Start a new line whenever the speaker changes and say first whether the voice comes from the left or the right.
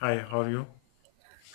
left: Hi, how are you?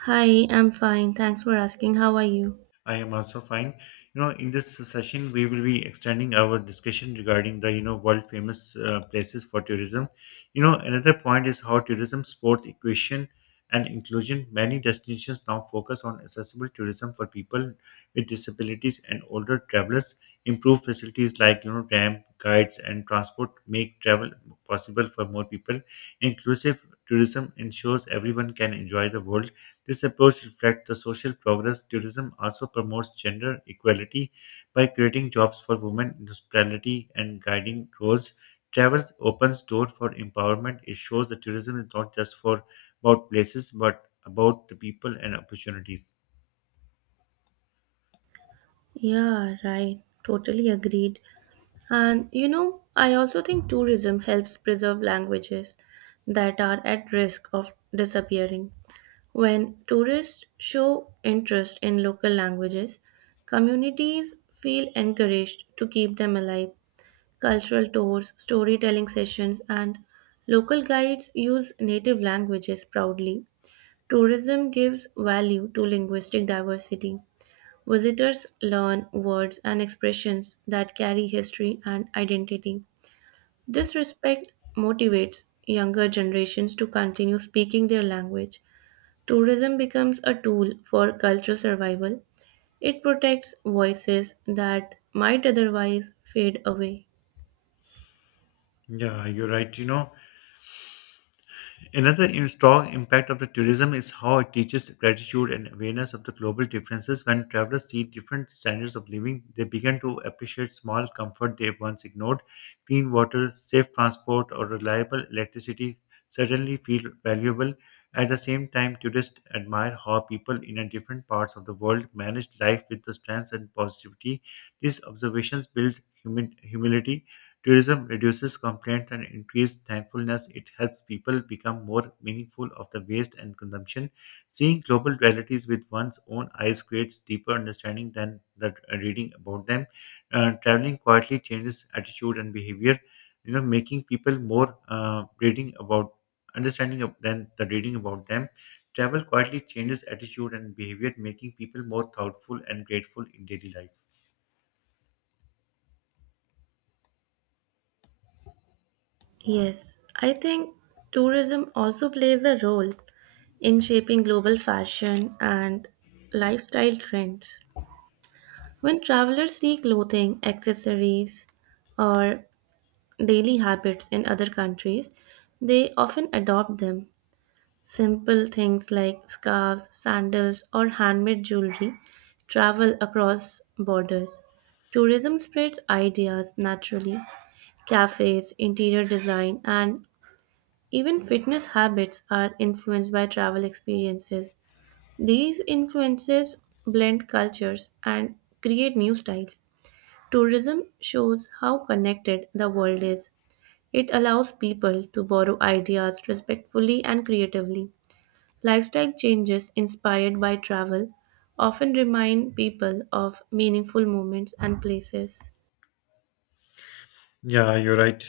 right: Hi, I'm fine. Thanks for asking. How are you?
left: I am also fine. In this session, we will be extending our discussion regarding the world famous places for tourism. Another point is how tourism supports equation and inclusion. Many destinations now focus on accessible tourism for people with disabilities and older travelers. Improved facilities like, ramp, guides, and transport make travel possible for more people. Inclusive tourism ensures everyone can enjoy the world. This approach reflects the social progress. Tourism also promotes gender equality by creating jobs for women in hospitality and guiding roles. Travel opens doors for empowerment. It shows that tourism is not just for about places, but about the people and opportunities.
right: Yeah, right. Totally agreed. And you know, I also think tourism helps preserve languages that are at risk of disappearing. When tourists show interest in local languages, communities feel encouraged to keep them alive. Cultural tours, storytelling sessions, and local guides use native languages proudly. Tourism gives value to linguistic diversity. Visitors learn words and expressions that carry history and identity. This respect motivates younger generations to continue speaking their language. Tourism becomes a tool for cultural survival. It protects voices that might otherwise fade away.
left: Yeah, you're right. Another strong impact of the tourism is how it teaches gratitude and awareness of the global differences. When travelers see different standards of living, they begin to appreciate small comfort they once ignored. Clean water, safe transport, or reliable electricity certainly feel valuable. At the same time, tourists admire how people in a different parts of the world manage life with the strength and positivity. These observations build humility. Tourism reduces complaints and increases thankfulness. It helps people become more meaningful of the waste and consumption. Seeing global realities with one's own eyes creates deeper understanding than that reading about them. Traveling quietly changes attitude and behavior. Making people more reading about understanding of than the reading about them. Travel quietly changes attitude and behavior, making people more thoughtful and grateful in daily life.
right: Yes, I think tourism also plays a role in shaping global fashion and lifestyle trends. When travelers see clothing, accessories, or daily habits in other countries, they often adopt them. Simple things like scarves, sandals, or handmade jewelry travel across borders. Tourism spreads ideas naturally. Cafes, interior design, and even fitness habits are influenced by travel experiences. These influences blend cultures and create new styles. Tourism shows how connected the world is. It allows people to borrow ideas respectfully and creatively. Lifestyle changes inspired by travel often remind people of meaningful moments and places.
left: Yeah, you're right.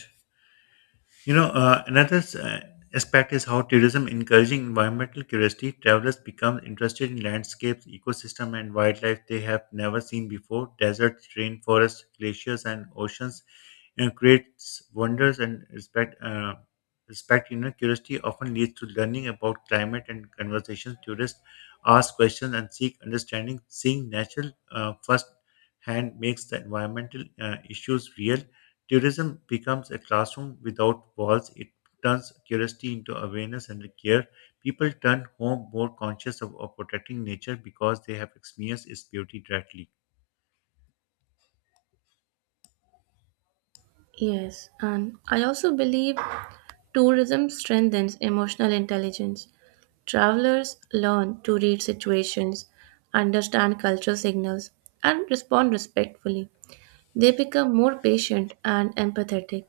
left: Another aspect is how tourism encouraging environmental curiosity. Travelers become interested in landscapes, ecosystem, and wildlife they have never seen before. Deserts, rainforests, glaciers, and oceans, creates wonders and respect. Respect, curiosity often leads to learning about climate and conversations. Tourists ask questions and seek understanding. Seeing natural first hand makes the environmental issues real. Tourism becomes a classroom without walls. It turns curiosity into awareness and care. People turn home more conscious of protecting nature because they have experienced its beauty directly.
right: Yes, and I also believe tourism strengthens emotional intelligence. Travelers learn to read situations, understand cultural signals, and respond respectfully. They become more patient and empathetic.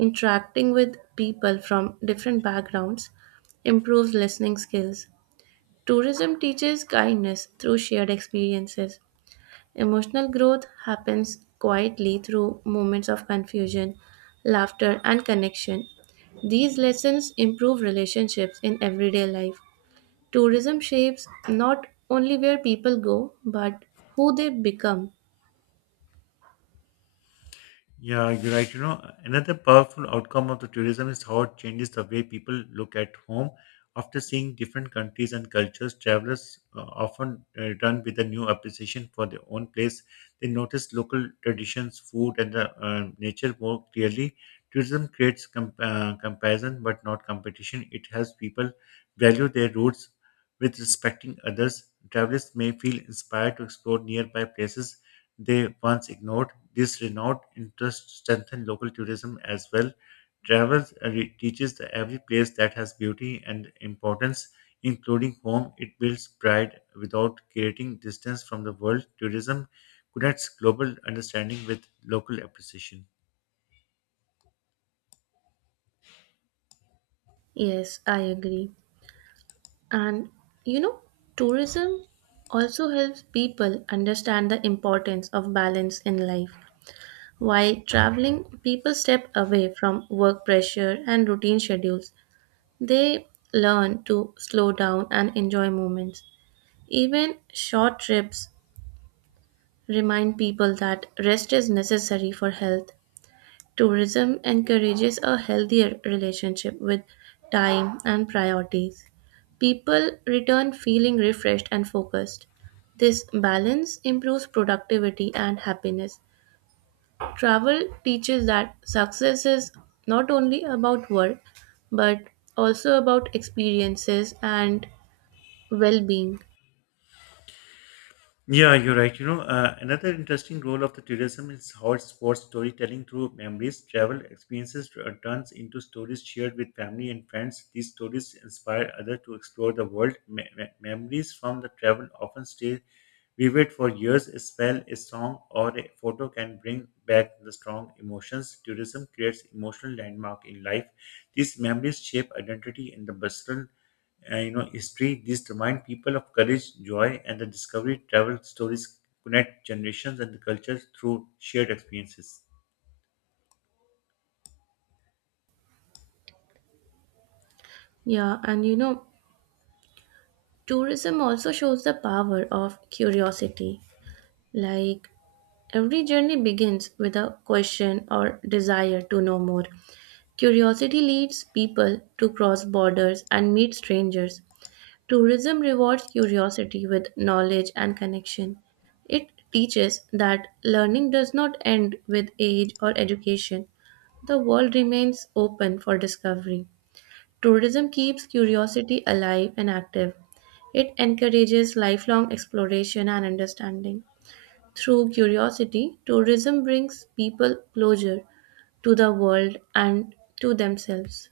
right: Interacting with people from different backgrounds improves listening skills. Tourism teaches kindness through shared experiences. Emotional growth happens quietly through moments of confusion, laughter, and connection. These lessons improve relationships in everyday life. Tourism shapes not only where people go, but who they become.
left: Yeah, you're right. Another powerful outcome of the tourism is how it changes the way people look at home. After seeing different countries and cultures, travelers often return with a new appreciation for their own place. They notice local traditions, food, and the nature more clearly. Tourism creates comparison but not competition. It helps people value their roots with respecting others. Travelers may feel inspired to explore nearby places they once ignored. This renewed interest strengthened local tourism as well. Travel teaches the every place that has beauty and importance, including home. It builds pride without creating distance from the world. Tourism connects global understanding with local appreciation.
right: Yes, I agree. And you know, tourism also helps people understand the importance of balance in life. While traveling, people step away from work pressure and routine schedules. They learn to slow down and enjoy moments. Even short trips remind people that rest is necessary for health. Tourism encourages a healthier relationship with time and priorities. People return feeling refreshed and focused. This balance improves productivity and happiness. Travel teaches that success is not only about work but also about experiences and well being.
left: Yeah, you're right. Another interesting role of the tourism is how it sports storytelling through memories. Travel experiences turns into stories shared with family and friends. These stories inspire others to explore the world. Memories from the travel often stay vivid for years. A spell, a song, or a photo can bring back the strong emotions. Tourism creates emotional landmark in life. These memories shape identity in the personal history. These remind people of courage, joy, and the discovery. Travel stories connect generations and the cultures through shared experiences.
right: Yeah, and you know, tourism also shows the power of curiosity. Like, every journey begins with a question or desire to know more. Curiosity leads people to cross borders and meet strangers. Tourism rewards curiosity with knowledge and connection. It teaches that learning does not end with age or education. The world remains open for discovery. Tourism keeps curiosity alive and active. It encourages lifelong exploration and understanding. Through curiosity, tourism brings people closer to the world and to themselves.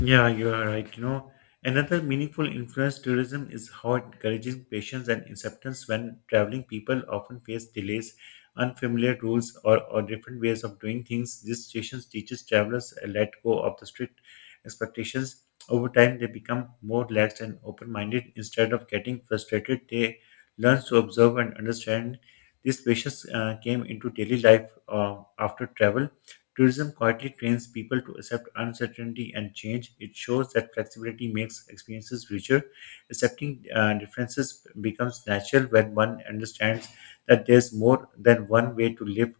left: Yeah, you are right. Another meaningful influence tourism is how encouraging patience and acceptance when traveling. People often face delays, unfamiliar rules, or different ways of doing things. These situations teaches travelers a let go of the strict expectations. Over time, they become more relaxed and open-minded. Instead of getting frustrated, they learn to observe and understand. These patience came into daily life after travel. Tourism quietly trains people to accept uncertainty and change. It shows that flexibility makes experiences richer. Accepting differences becomes natural when one understands that there's more than one way to live.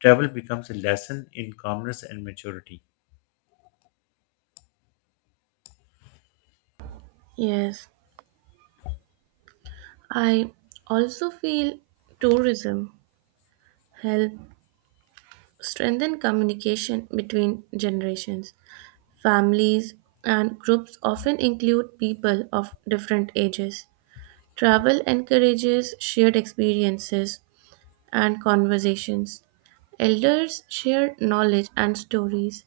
left: Travel becomes a lesson in calmness and maturity.
right: Yes, I also feel tourism help strengthen communication between generations. Families and groups often include people of different ages. Travel encourages shared experiences and conversations. Elders share knowledge and stories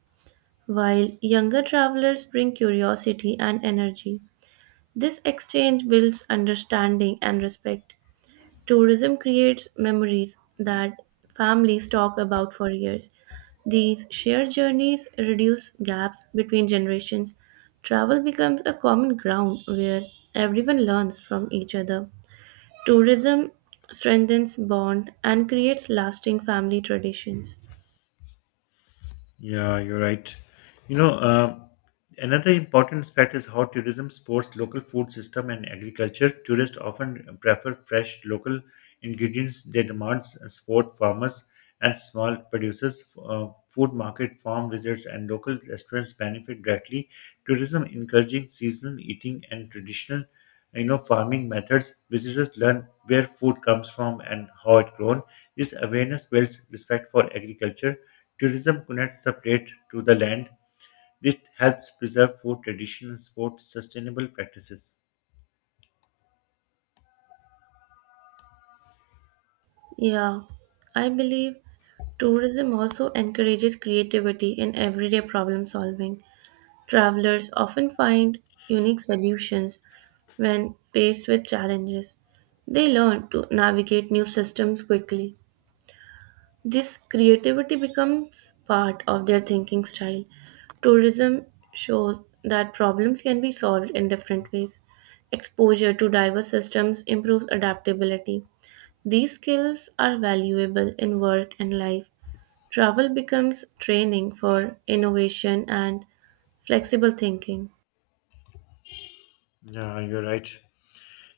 right: while younger travelers bring curiosity and energy. This exchange builds understanding and respect. Tourism creates memories that families talk about for years. These shared journeys reduce gaps between generations. Travel becomes a common ground where everyone learns from each other. Tourism strengthens bond and creates lasting family traditions.
left: Yeah, you're right. You know, uh, Another important aspect is how tourism supports local food system and agriculture. Tourists often prefer fresh local ingredients. They demand support farmers and small producers. Food market, farm visits, and local restaurants benefit directly. Tourism encouraging seasonal eating and traditional, farming methods. Visitors learn where food comes from and how it grown. This awareness builds respect for agriculture. Tourism connects the plate to the land. This helps preserve food, traditions, sports, sustainable practices.
right: Yeah, I believe tourism also encourages creativity in everyday problem solving. Travelers often find unique solutions when faced with challenges. They learn to navigate new systems quickly. This creativity becomes part of their thinking style. Tourism shows that problems can be solved in different ways. Exposure to diverse systems improves adaptability. These skills are valuable in work and life. Travel becomes training for innovation and flexible thinking.
left: Yeah, you're right.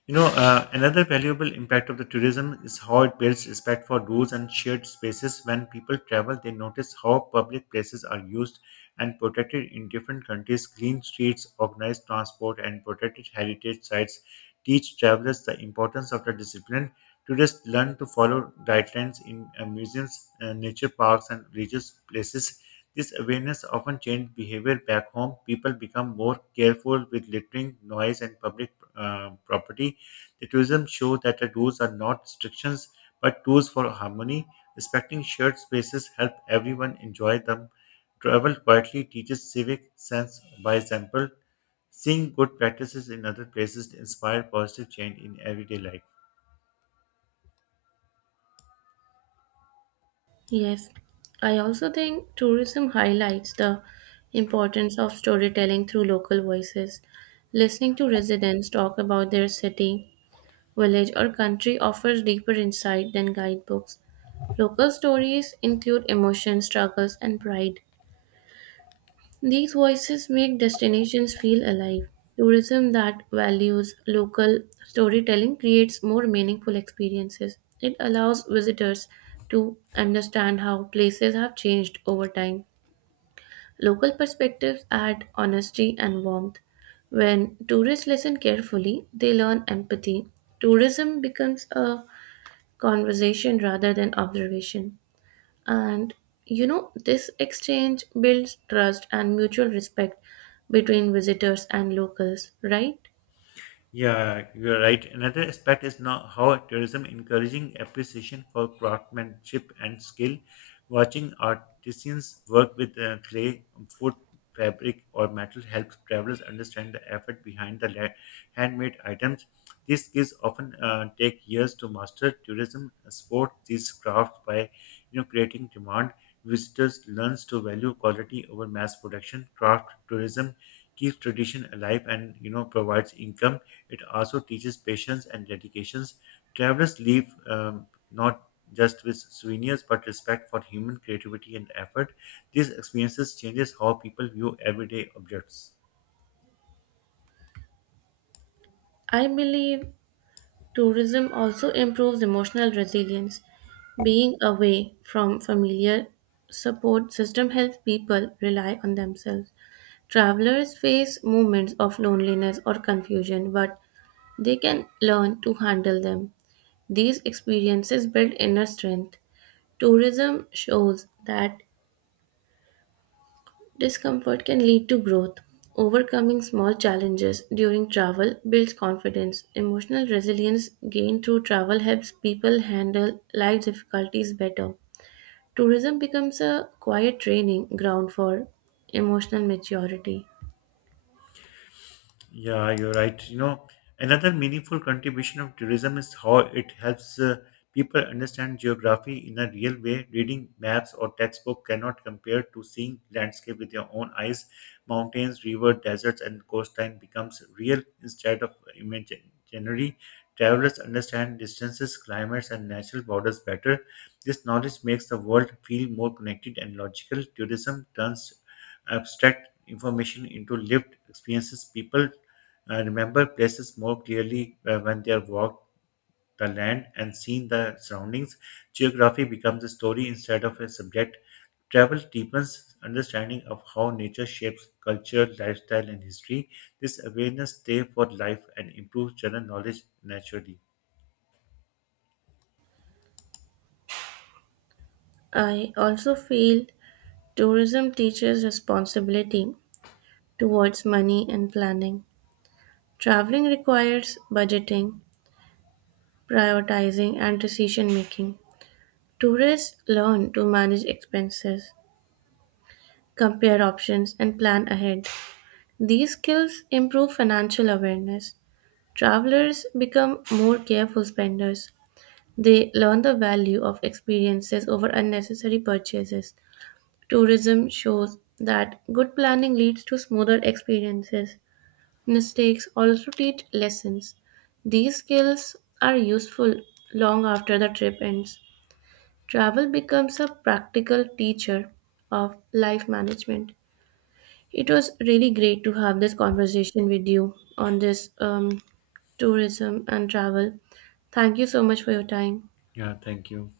left: Another valuable impact of the tourism is how it builds respect for rules and shared spaces. When people travel, they notice how public places are used and protected in different countries. Clean streets, organized transport, and protected heritage sites teach travelers the importance of the discipline. Tourists learn to follow guidelines in museums, nature parks, and religious places. This awareness often changes behavior back home. People become more careful with littering, noise, and public property. Intuition shows that the rules are not restrictions but tools for harmony. Respecting shared spaces help everyone enjoy them. Travel quietly teaches civic sense by example. Seeing good practices in other places inspire positive change in everyday life.
right: Yes, I also think tourism highlights the importance of storytelling through local voices. Listening to residents talk about their city, village, or country offers deeper insight than guidebooks. Local stories include emotion, struggles, and pride. These voices make destinations feel alive. Tourism that values local storytelling creates more meaningful experiences. It allows visitors to understand how places have changed over time. Local perspectives add honesty and warmth. When tourists listen carefully, they learn empathy. Tourism becomes a conversation rather than observation. And you know, this exchange builds trust and mutual respect between visitors and locals, right?
left: Yeah, you're right. Another aspect is now how tourism encouraging appreciation for craftsmanship and skill. Watching artisans work with clay, wood, fabric, or metal helps travelers understand the effort behind the handmade items. These skills often take years to master. Tourism supports these crafts by, creating demand. Visitors learns to value quality over mass production. Craft tourism keeps tradition alive, and provides income. It also teaches patience and dedications. Travelers leave not just with souvenirs but respect for human creativity and effort. These experiences changes how people view everyday objects.
right: I believe tourism also improves emotional resilience. Being away from familiar support system helps people rely on themselves. Travelers face moments of loneliness or confusion, but they can learn to handle them. These experiences build inner strength. Tourism shows that discomfort can lead to growth. Overcoming small challenges during travel builds confidence. Emotional resilience gained through travel helps people handle life difficulties better. Tourism becomes a quiet training ground for emotional maturity.
left: Yeah, you're right. Another meaningful contribution of tourism is how it helps people understand geography in a real way. Reading maps or textbook cannot compare to seeing landscape with your own eyes. Mountains, river, deserts, and coastline becomes real instead of imaginary. Travelers understand distances, climates, and natural borders better. This knowledge makes the world feel more connected and logical. Tourism turns abstract information into lived experiences. People remember places more clearly when they have walked the land and seen the surroundings. Geography becomes a story instead of a subject. Travel deepens understanding of how nature shapes culture, lifestyle, and history. This awareness stays for life and improves general knowledge naturally.
right: I also feel tourism teaches responsibility towards money and planning. Traveling requires budgeting, prioritizing, and decision making. Tourists learn to manage expenses, compare options, and plan ahead. These skills improve financial awareness. Travelers become more careful spenders. They learn the value of experiences over unnecessary purchases. Tourism shows that good planning leads to smoother experiences. Mistakes also teach lessons. These skills are useful long after the trip ends. Travel becomes a practical teacher of life management. It was really great to have this conversation with you on this tourism and travel. Thank you so much for your time.
left: Yeah, thank you.